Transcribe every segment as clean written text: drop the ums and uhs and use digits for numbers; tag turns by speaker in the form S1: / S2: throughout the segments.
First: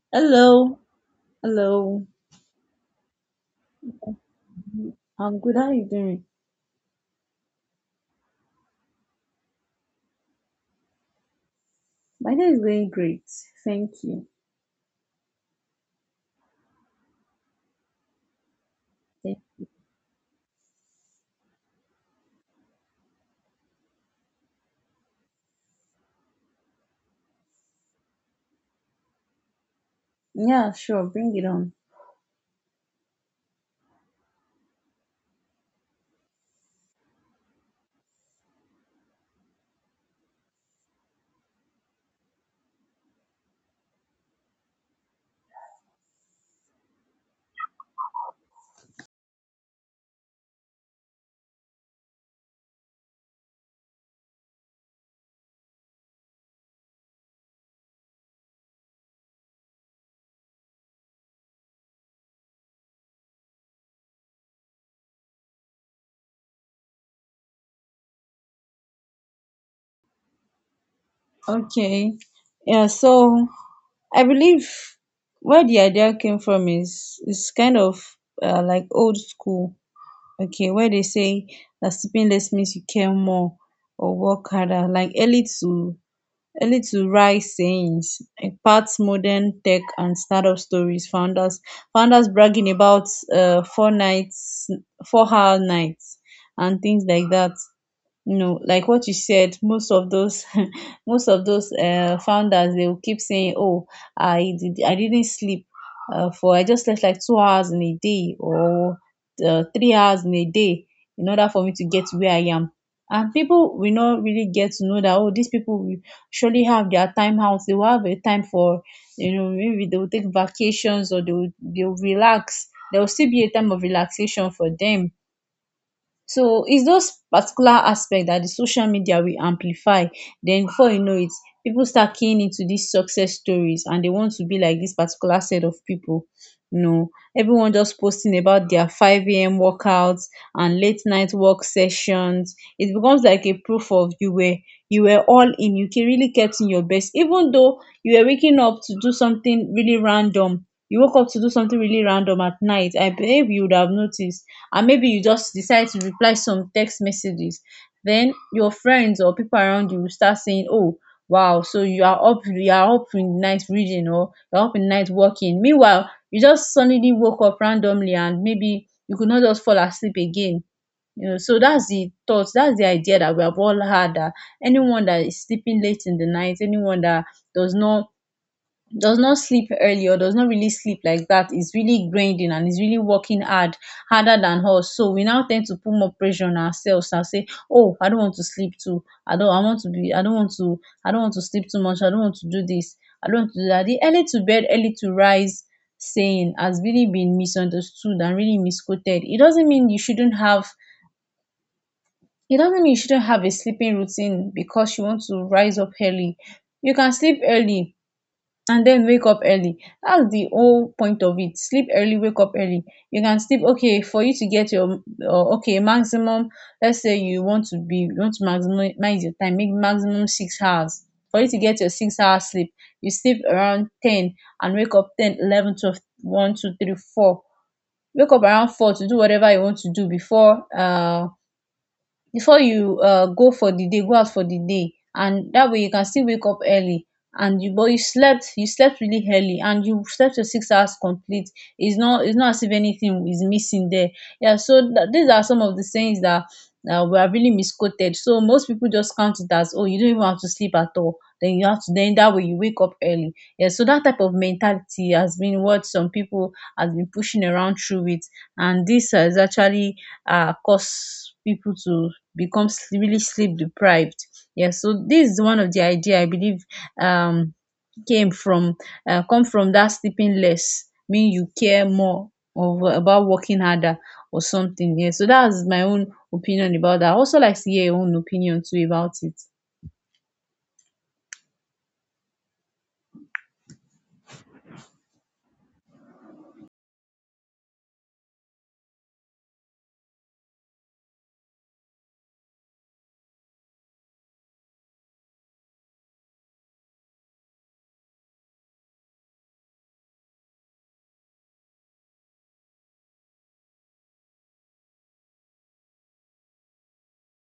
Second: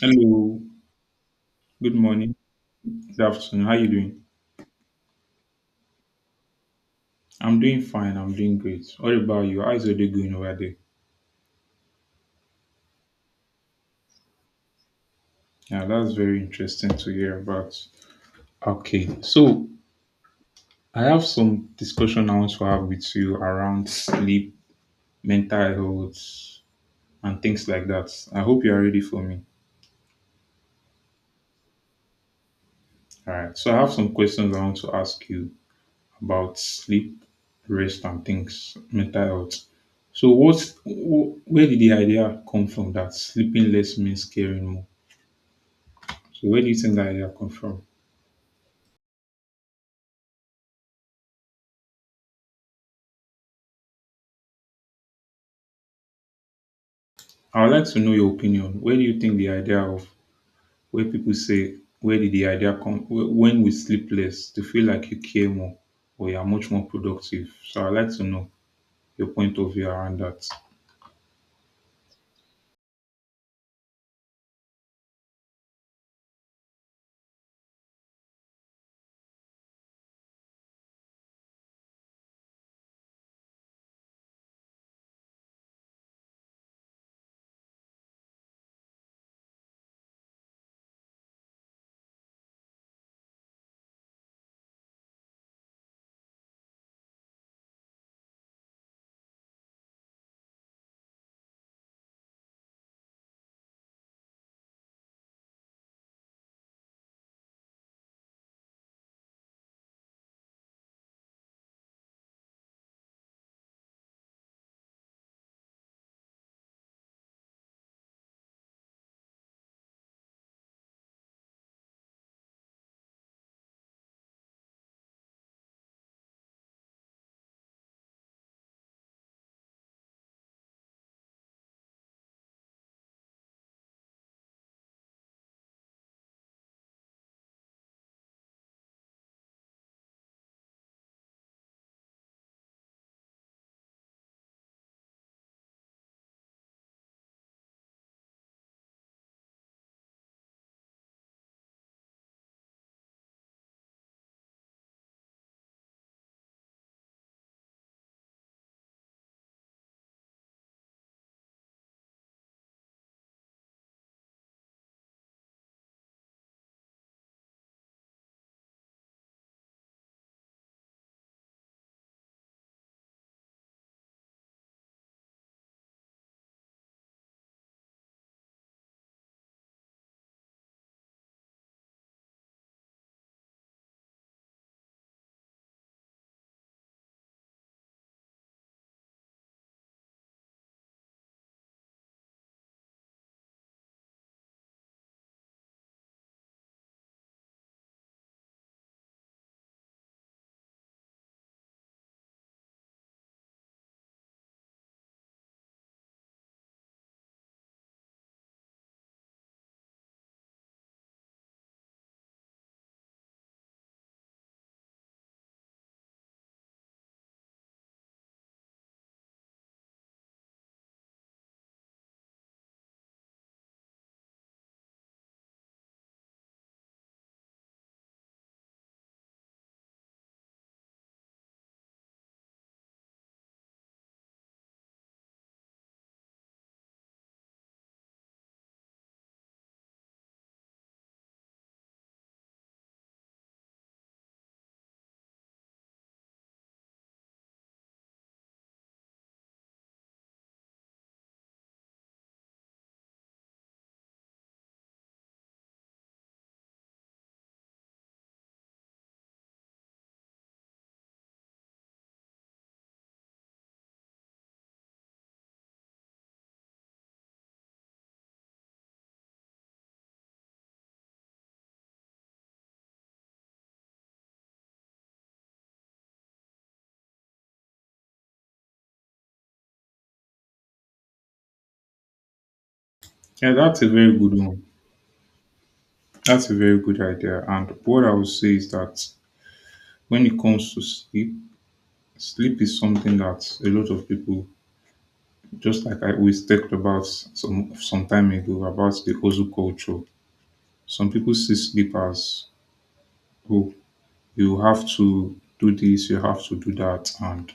S1: Hello,
S2: Hello,
S1: good
S2: hello.
S1: morning, good afternoon. How you doing?
S2: I'm good. How are you doing?
S1: I'm doing fine. I'm doing great. What about you? How's your day going over there?
S2: My day is going great. Thank you.
S1: Yeah, that's very interesting to hear about. Okay,
S2: Thank-
S1: so I have some discussion I want to have with you around sleep, mental health, and things like that. I hope you are ready for me.
S2: Yeah, sure. Bring it on.
S1: All right. So I have some questions I want to ask you about sleep, rest, and things, mental health. So where did the idea come from that sleeping less means caring more? So where do you think that idea come from? I would like to know your opinion. Where do you think the idea of where people say where did the idea come when we sleep less to feel like you care more or you are much more productive? So I'd like to know your point of view around that.
S2: Okay. Yeah. So I believe where the idea came from is kind of like old school. Okay, where they say that sleeping less means you care more or work harder, like early to early-to-rise sayings imparts modern tech and startup stories. Founders bragging about four nights, four-hour nights and things like that. No, like what you said, most of those most of those founders, they will keep saying, "Oh, I didn't sleep for I just slept like 2 hours in a day or 3 hours in a day in order for me to get to where I am." And people will not really get to know that, oh, these people will surely have their time out. They will have a time for, you know, maybe they will take vacations or they will relax. There will still be a time of relaxation for them, so it's those particular aspect that the social media will amplify. Then before you know it, people start keying into these success stories and they want to be like this particular set of people. You know, everyone just posting about their 5 a.m. workouts and late night work sessions. It becomes like a proof of you were all in. You really kept in your best, even though you were waking up to do something really random. You woke up to do something really random at night. I believe you would have noticed, and maybe you just decide to reply some text messages, then your friends or people around you will start saying, oh, wow, so you are up in night reading or you're up in night working, meanwhile you just suddenly woke up randomly and maybe you could not just fall asleep again, you know. So that's the thoughts, that's the idea that we have all had, that anyone that is sleeping late in the night, anyone that does not does not sleep early or does not really sleep like that is really grinding and is really working hard harder than us. So we now tend to put more pressure on ourselves and say, oh, I don't I don't want to sleep too much, I don't want to do this, I don't want to do that. The early to bed, early to rise saying has really been misunderstood and really misquoted. It doesn't mean you shouldn't have it doesn't mean you shouldn't have a sleeping routine because you want to rise up early. You can sleep early and then wake up early. That's the whole point of it. Sleep early, wake up early. You can sleep, okay, for you to get your okay, maximum, let's say you want to be you want to maximize your time, make maximum 6 hours. For you to get your 6 hours sleep, you sleep around 10 and wake up 10, 11, 12, 1, 2, 3, 4. Wake up around 4 to do whatever you want to do before before you go for the day, go out for the day, and that way you can still wake up early. And you slept really early and you slept your 6 hours complete. It's not as if anything is missing there, yeah. So these are some of the sayings that were really misquoted. So most people just count it as, oh, you don't even have to sleep at all, then that way you wake up early. Yeah, so that type of mentality has been what some people has been pushing around through it, and this has actually caused people to become really sleep deprived. Yeah, so this is one of the idea I believe um came from that sleeping less mean you care more of, about working harder or something. Yeah, so that's my own opinion about that. I also like to hear your own opinion too about it.
S1: Yeah, that's a very good one. That's a very good idea. And what I would say is that when it comes to sleep, sleep is something that a lot of people, just like I always talked about some time ago about the hustle culture. Some people see sleep as oh, you have to do this, you have to do that. And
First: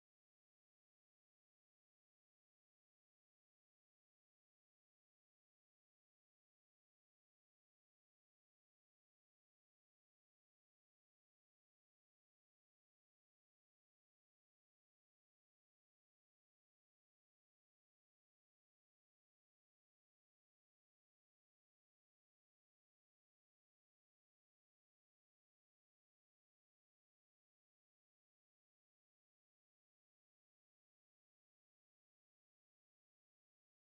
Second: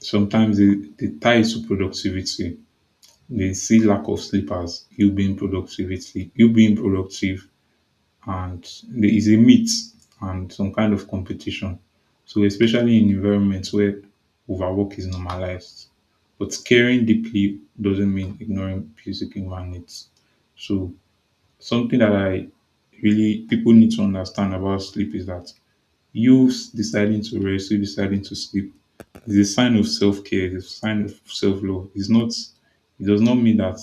S1: sometimes they tie it to productivity. They see lack of sleep as you being productivity, you being productive, and there is a myth and some kind of competition. So especially in environments where overwork is normalized. But caring deeply doesn't mean ignoring basic human needs. So something that I really people need to understand about sleep is that deciding to rest, you deciding to sleep is a sign of self care, is a sign of self love. It's not, it does not mean that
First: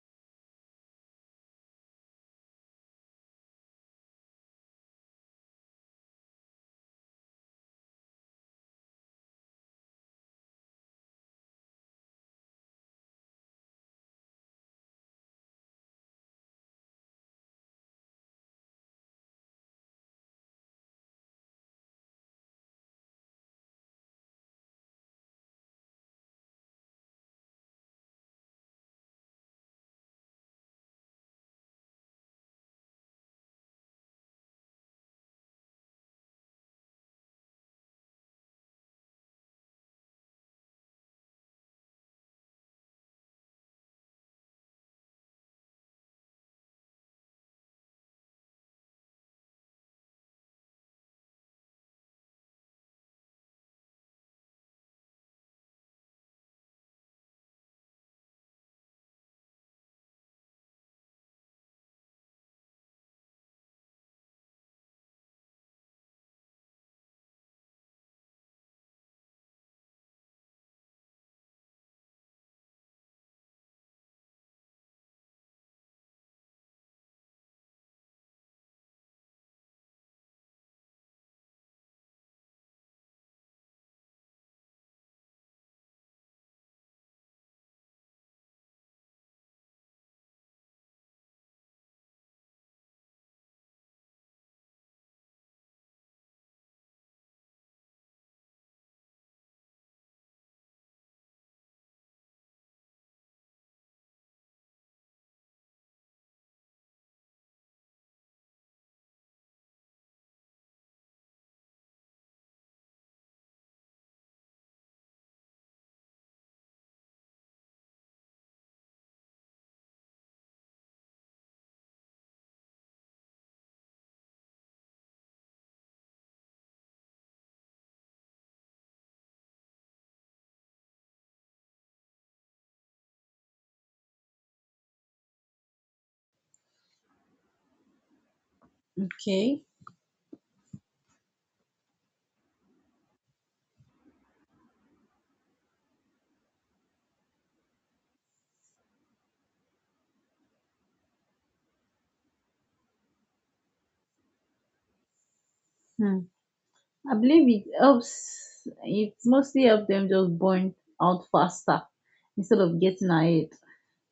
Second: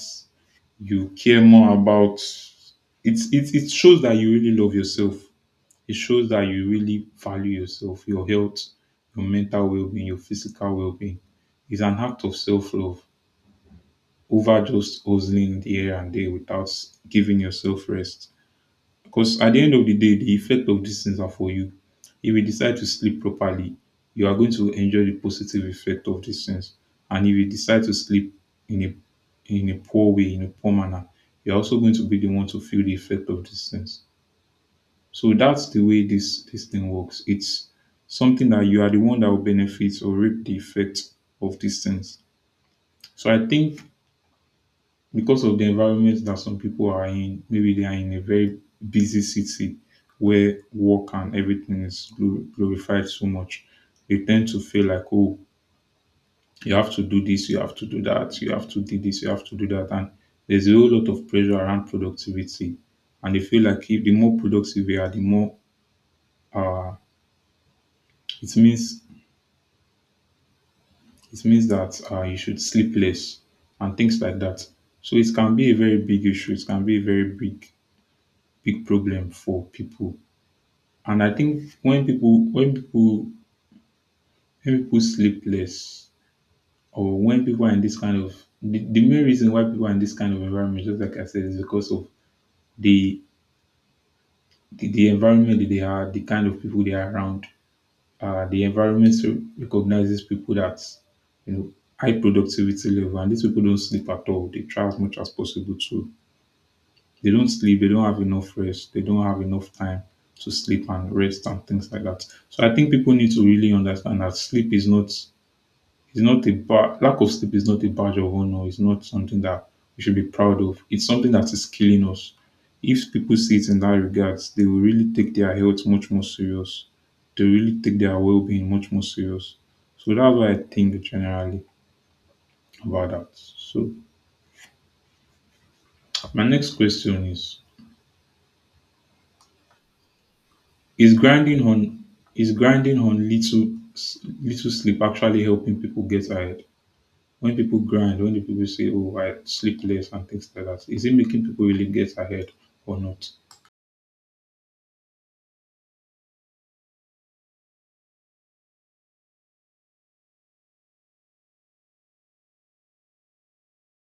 S1: you care more about it shows that you really love yourself. It shows that you really value yourself, your health, your mental well being, your physical well being. It's an act of self love over just hustling the here and there without giving yourself rest. Because at the end of the day, the effect of these things are for you. If you decide to sleep properly, you are going to enjoy the positive effect of these things. And if you decide to sleep in a in a poor way, in a poor manner, you're also going to be the one to feel the effect of these things. So that's the way this thing works. It's something that you are the one that will benefit or reap the effect of these things. So I think because of the environment that some people are in, maybe they are in a very busy city where work and everything is glorified so much, they tend to feel like, oh, you have to do this, you have to do that, you have to do this, you have to do that. And there's a whole lot of pressure around productivity. And they feel like if the more productive you are, the more uh, it means it means that you should sleep less and things like that. So it can be a very big issue. It can be a very big big problem for people. And I think when people sleep less or when people are in this kind of the main reason why people are in this kind of environment, just like I said, is because of the the environment that they are, the kind of people they are around. The environment recognizes people that you know high productivity level, and these people don't sleep at all. They try as much as possible to. They don't sleep. They don't have enough rest. They don't have enough time to sleep and rest and things like that. So I think people need to really understand that sleep is not. It's not a lack of sleep is not a badge of honor. It's not something that we should be proud of. It's something that is killing us. If people see it in that regards, they will really take their health much more serious. They really take their well-being much more serious. So that's what I think generally about that. So my next question is:
S2: Okay.
S1: is grinding on little sleep actually helping people get ahead? When people grind, when the people say, "Oh, I sleep less" and things like that, is it making people really get ahead or not?
S2: Hmm. I believe it helps. It mostly helps them just burn out faster instead of getting ahead.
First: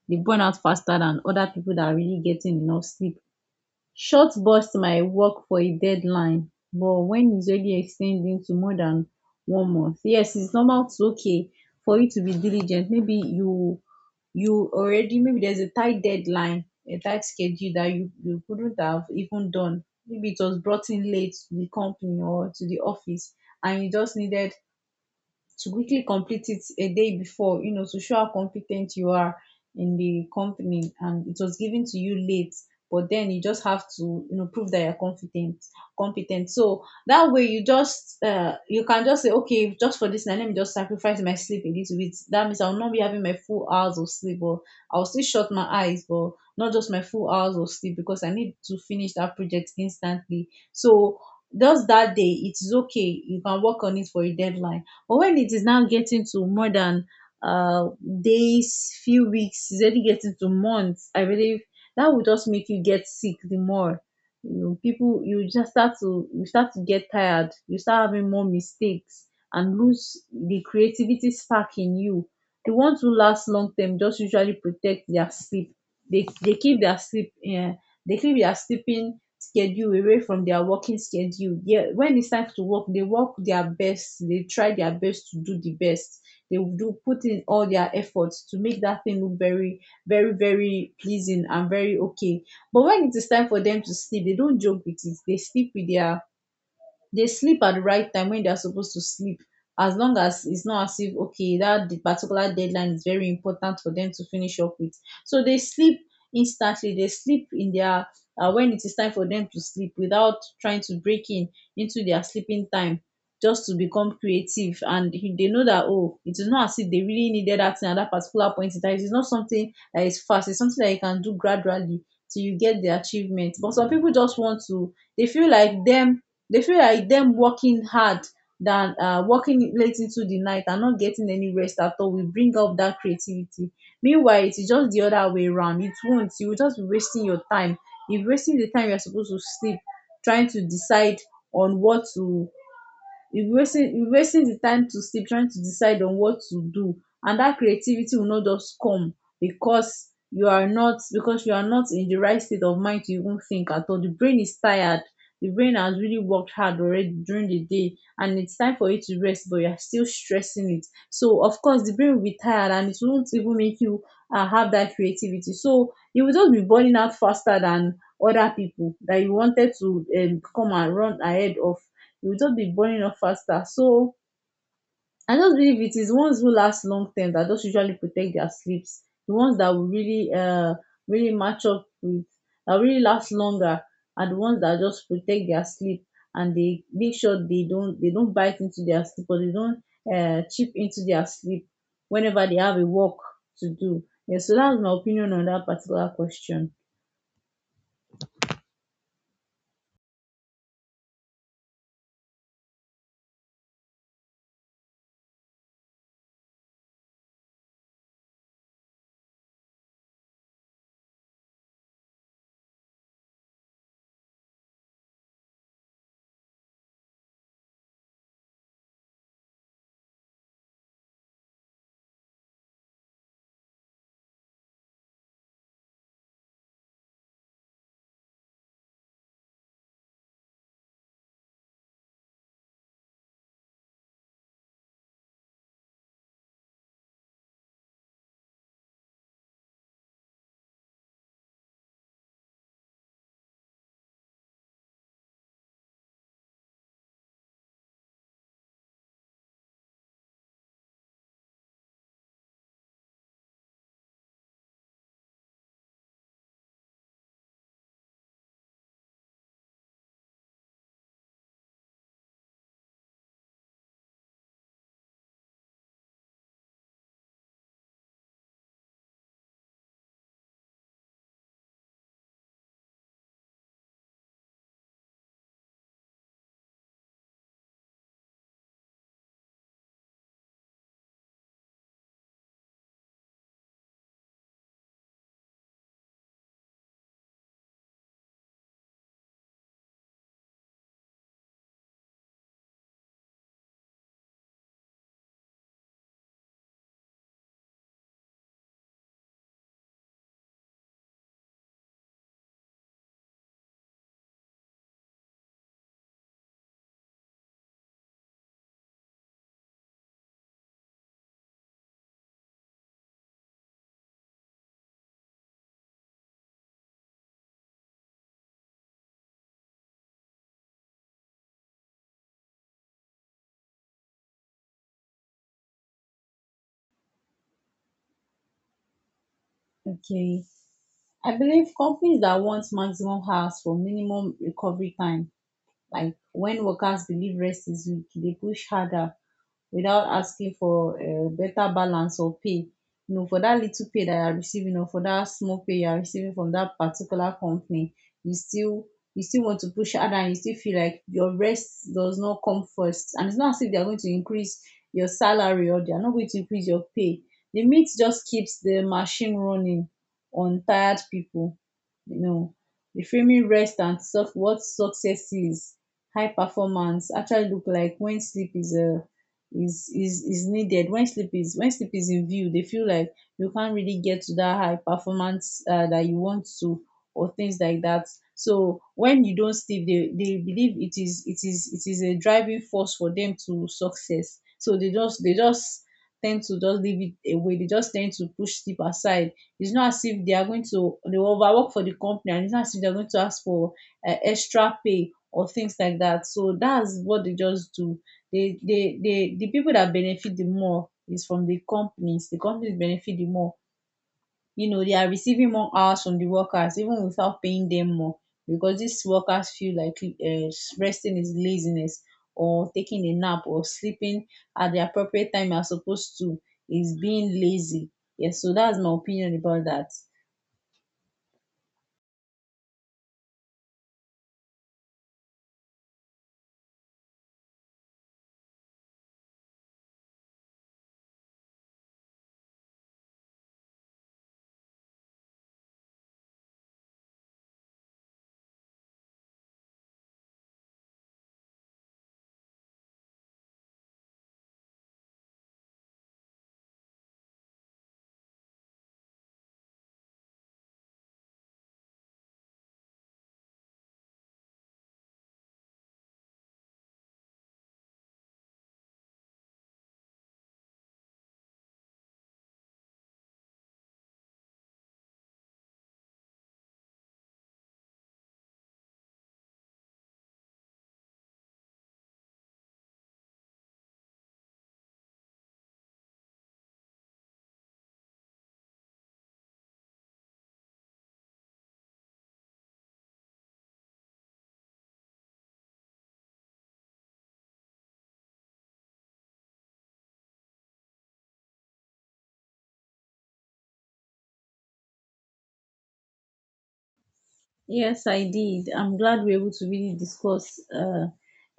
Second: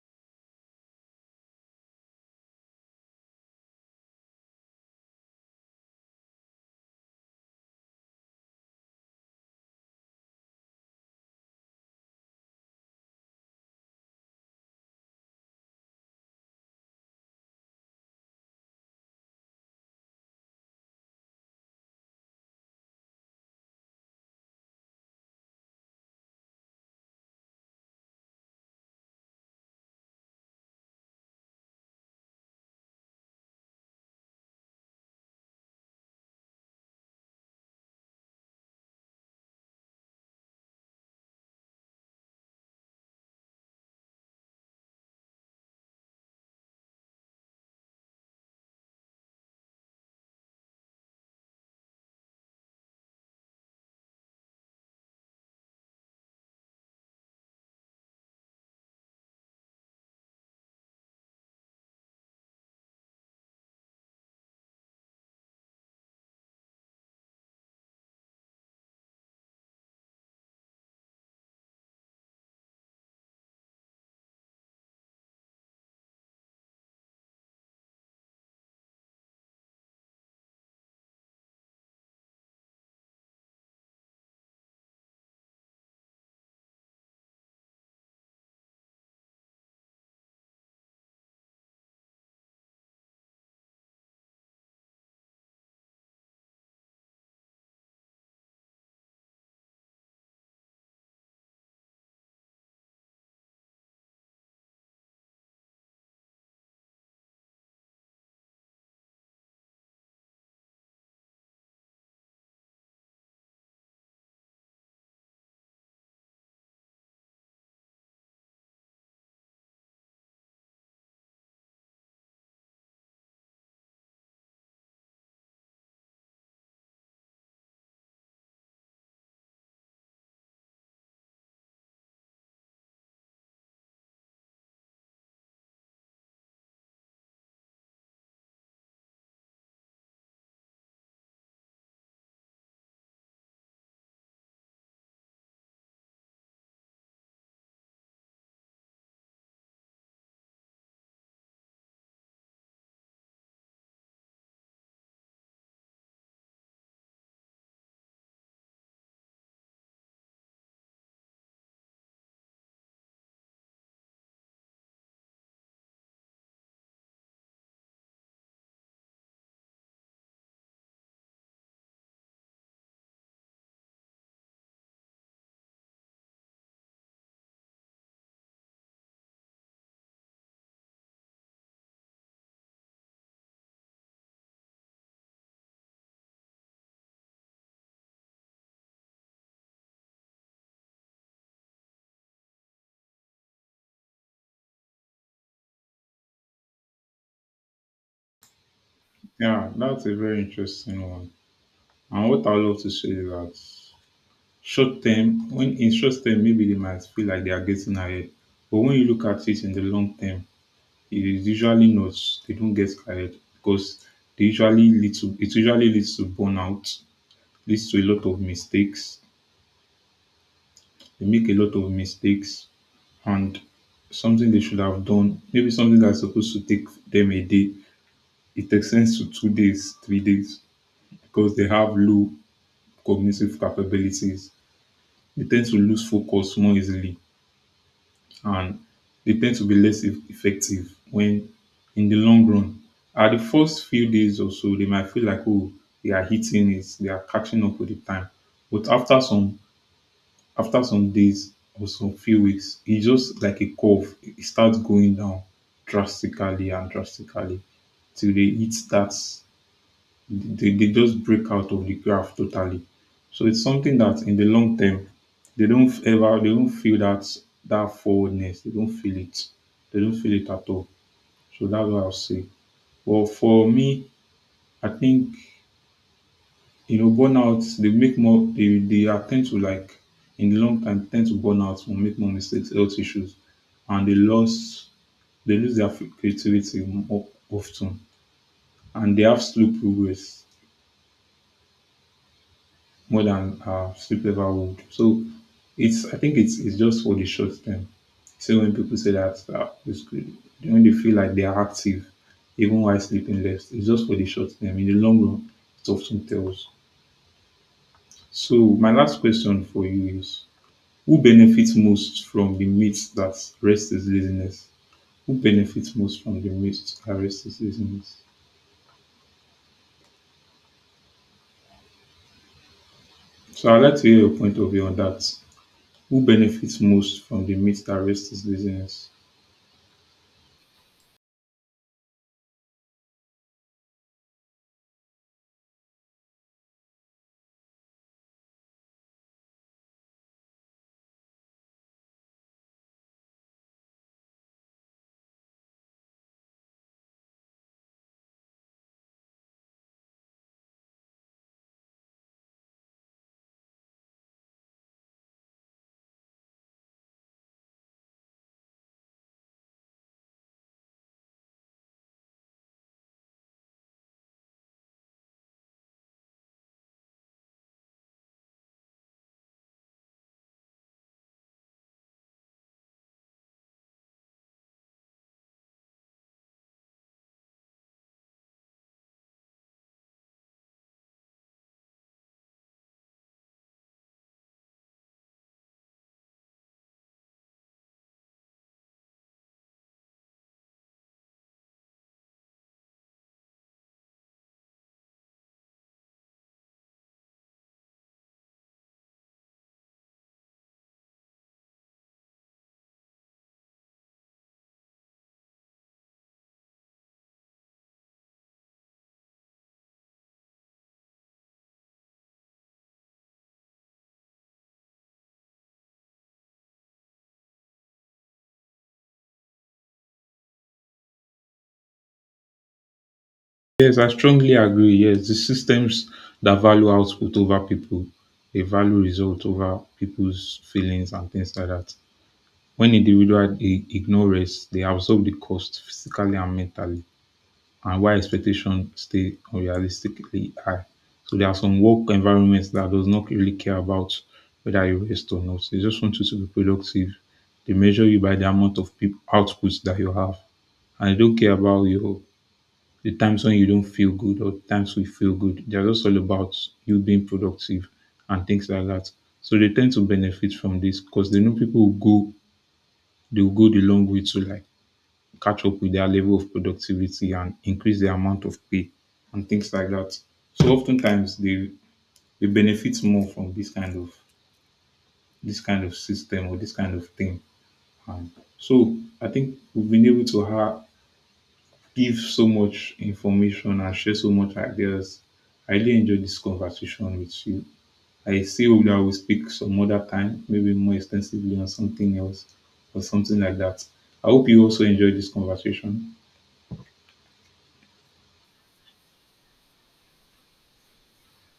S2: They burn out faster than other people that are really getting enough sleep. Short burst might work for a deadline, but when its already extending to more than 1 month, yes, its normal to, okay, for you to be diligent. Maybe you, you already, maybe there's a tight deadline, a tight schedule, that you couldn't have even done, maybe it was brought in late to the company or to the office, and you just needed to quickly complete it a day before, you know, to show how competent you are in the company and it was given to you late. But then you just have to, you know, prove that you're competent. So that way you just, you can just say, okay, just for this night, let me just sacrifice my sleep a little bit. That means I'll not be having my full hours of sleep, but I'll still shut my eyes, but not just my full hours of sleep because I need to finish that project instantly. So just that day, it is okay. You can work on it for a deadline, but when it is now getting to more than uh, days, few weeks, it's already getting to months, I believe that will just make you get sick the more. You know, people, you start to get tired. You start having more mistakes and lose the creativity spark in you. The ones who last long term just usually protect their sleep. They keep their sleep, yeah, they keep their sleeping schedule away from their working schedule. Yeah, when it's time to work, they work their best, they try their best to do the best. They will do, put in all their efforts to make that thing look very pleasing and very okay. But when it is time for them to sleep, they don't joke with it. They sleep at the right time when they are supposed to sleep, as long as its not as if, okay, that the particular deadline is very important for them to finish up with. So they sleep instantly. They sleep in dia when it is time for them to sleep without trying to break in into their sleeping time just to become creative. And they know that, oh, it is not as if they really needed that thing at that particular point in time. It is not something that is fast, its something that you can do gradually till you get the achievement. But some people just want to, they feel like them working hard than working late into the night and not getting any rest at all will bring up that creativity. Meanwhile it is just the other way around. It won't. You will just be wasting your time. You're wasting the time you're supposed to sleep trying to decide on what to you're wasting, you're wasting the time to sleep trying to decide on what to do, and that creativity will not just come, because you are not because you are not in the right state of mind to even think at all. The brain is tired, the brain has really worked hard already during the day, and it's time for it to rest, but you're still stressing it. So of course the brain will be tired, and it won't even make you have that creativity. So you will just be burning out faster than other people that you wanted to, come and run ahead of. It will just be burning off faster. So I just believe it is ones who last long term that just usually protect their sleeps. The ones that will really really match up with, that really last longer, are the ones that just protect their sleep, and they make sure they don't bite into their sleep, or they don't chip into their sleep whenever they have a work to do. Yeah, so that's my opinion on that particular question.
S1: Yeah, that's a very interesting one. And what I love to say is that short term, when in short term, maybe they might feel like they are getting ahead, but when you look at it in the long term, it is usually not. They don't get ahead because they usually lead to it usually leads to burnout, leads to a lot of mistakes. They make a lot of mistakes and something they should have done, maybe something that's supposed to take them a day, it extends to 2 days, 3 days because they have low cognitive capabilities. They tend to lose focus more easily and they tend to be less effective when in the long run. At the first few days or so, they might feel like, oh, they are hitting it, they are catching up with the time. But after some days or some few weeks, it just like a curve. It starts going down drastically and drastically till they hit that. They just break out of the graph totally. So it's something that in the long term, they don't feel that that forwardness. They don't feel it. They don't feel it at all. So that's what I'll say. Well, for me, I think. You know, burnout, they make more, they are tend to like, in the long time, tend to burn out or make more mistakes, health issues, and they lose their creativity more often, and they have slow progress more than sleep ever would. So I think it's just for the short term. So when people say that, it's good. When they feel like they are active, even while sleeping less, it's just for the short term. In the long run, it often tells. So my last question for you is: who benefits most from the myth that rest is laziness? Who benefits most from the myth that rest is laziness? So I'd like to hear your point of view on that. Who benefits most from the myth that rest is laziness?
S2: Okay. I believe companies that want maximum hours for minimum recovery time. Like when workers believe rest is weak, they push harder without asking for a better balance or pay. You know, for that little pay that you are receiving, or for that small pay you are receiving from that particular company, you still you still want to push harder, and you still feel like your rest does not come first, and it's not as if they are going to increase your salary, or they are not going to increase your pay. The meat just keeps the machine running on tired people, you know, reframing rest and what success is, high performance actually look like when sleep is is needed. When sleep is when sleep is in view, they feel like you can't really get to that high performance that you want to or things like that. So when you don't sleep, they believe it is a driving force for them to success. So they just tend to just leave it away, they just tend to push sleep aside. It's not as if they are going to, they will overwork for the company, and it's not as if they're going to ask for extra pay or things like that. So that's what they just do. They, the people that benefit the more is from the companies. The companies benefit the more, you know, they are receiving more hours from the workers even without paying them more, because these workers feel like resting is laziness, or taking a nap or sleeping at the appropriate time as opposed to, is being lazy. Yes, so that's my opinion about that.
S1: Yes, I strongly agree. Yes, the systems that value output over people, they value result over people's feelings and things like that. When individuals they ignore rest, they absorb the cost physically and mentally, and why expectations stay unrealistically high. So there are some work environments that does not really care about whether you rest or not. They just want you to be productive. They measure you by the amount of peop outputs that you have, and they don't care about your the times when you don't feel good or times we feel good. They're just all about you being productive and things like that. So they tend to benefit from this because they know people will go, they will go the long way to like catch up with their level of productivity and increase the amount of pay and things like that. So oftentimes they benefit more from this kind of system or this kind of thing. And so I think we've been able to have, give so much information and share so much ideas. I really enjoyed this conversation with you. I see that we'll speak some other time, maybe more extensively on something else or something like that. I hope you also enjoyed this conversation.
S2: Yes, I did. I'm glad we're able to really discuss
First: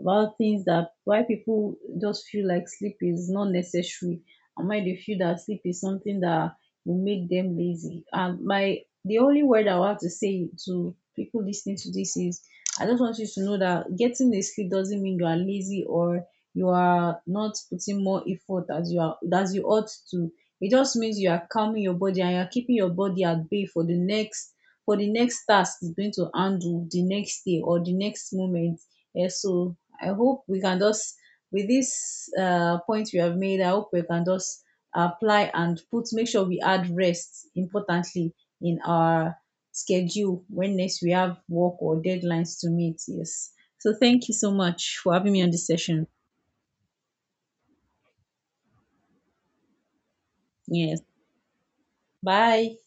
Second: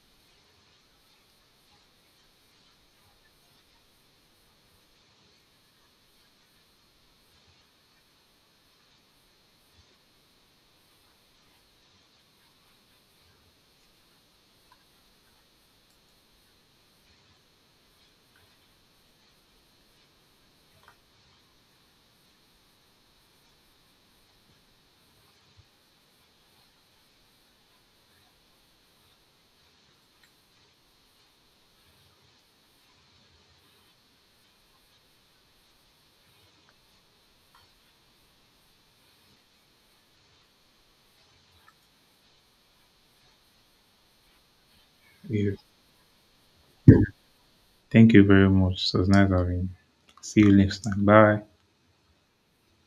S2: about things that why people just feel like sleep is not necessary, and why they feel that sleep is something that will make them lazy. And my the only word I want to say to people listening to this is, I just want you to know that getting a sleep doesn't mean you are lazy, or you are not putting more effort as you are as you ought to. It just means you are calming your body, and you're keeping your body at bay for the next, for the next task is going to handle the next day or the next moment. Yeah, so I hope we can just, with this point we have made, I hope we can just apply and put, make sure we add rest importantly in our schedule when next we have work or deadlines to meet. Yes. So thank you so much for having me
S1: Yeah.
S2: on this session.
S1: Thank you very much. It was nice having you. See you next time.
S2: Yes.
S1: Bye.
S2: Bye.